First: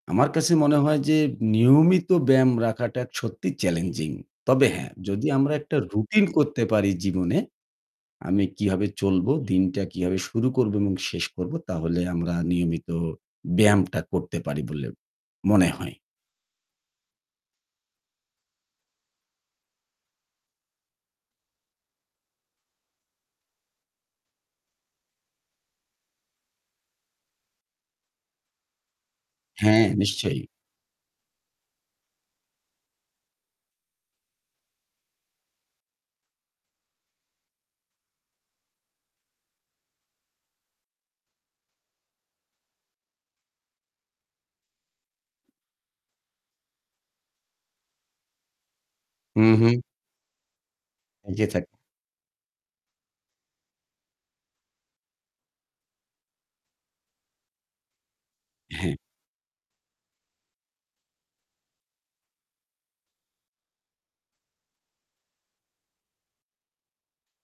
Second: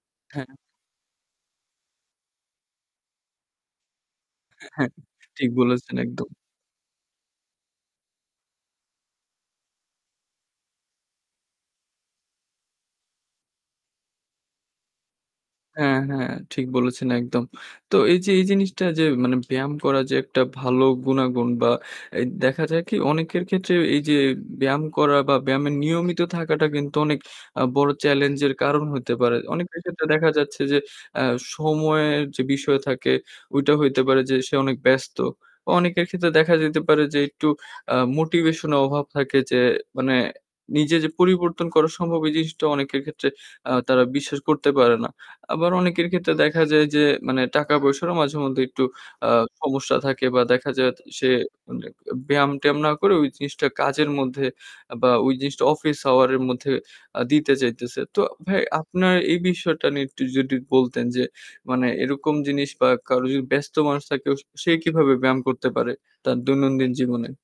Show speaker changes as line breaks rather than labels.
আমার
হ্যাঁ।
কাছে মনে হয় যে নিয়মিত ব্যায়াম রাখাটা সত্যিই চ্যালেঞ্জিং। তবে
হ্যাঁ,
হ্যাঁ, যদি
ঠিক
আমরা একটা
বলেছেন
রুটিন
একদম।
করতে পারি জীবনে আমি কিভাবে চলবো, দিনটা কিভাবে শুরু করব এবং শেষ করব তাহলে আমরা নিয়মিত ব্যায়ামটা করতে পারি বলে মনে হয়।
হ্যাঁ, হ্যাঁ ঠিক বলেছেন একদম। তো এইযে এই জিনিসটা যে মানে ব্যায়াম করা যে একটা ভালো গুনাগুন বা এ দেখা যায় কি অনেকের ক্ষেত্রে এইযে ব্যায়াম করা বা ব্যায়ামের নিয়মিত থাকাটা কিন্তু অনেক আ বড় চ্যালেঞ্জের কারণ হইতে পারে। অনেকের
হ্যাঁ,
ক্ষেত্রে দেখা
নিশ্চয়ই।
যাচ্ছে যে আ সময়ের যে বিষয় থাকে ঐটা হইতে পারে যে সে অনেক ব্যস্ত। অনেকের ক্ষেত্রে দেখা যেতে পারে যে একটু আ মোটিভেশন এর অভাব থাকে যে মানে নিজের যে পরিবর্তন করা সম্ভব এই জিনিসটা অনেকের ক্ষেত্রে আ তারা বিশ্বাস করতে পারে না, আবার অনেকের ক্ষেত্রে দেখা যায় যে মানে টাকা-পয়সারও মাঝে মধ্যে একটু আ
হু, হু।
সমস্যা থাকে বা দেখা যায় সে
যে থাক
মানে ব্যায়াম-ট্যায়াম না করে ওই জিনিসটা কাজের মধ্যে বা ওই জিনিসটা অফিস আওয়ারের মধ্যে আ দিতে চাইতেছে। তো ভাই
হ্যাঁ।
আপনার এই বিষয়টা নিয়ে একটু যদি বলতেন যে মানে এরকম জিনিস বা কারো যদি ব্যস্ত মানুষ থাকে সে কীভাবে ব্যায়াম করতে পারে, তার দৈনন্দিন জীবনে?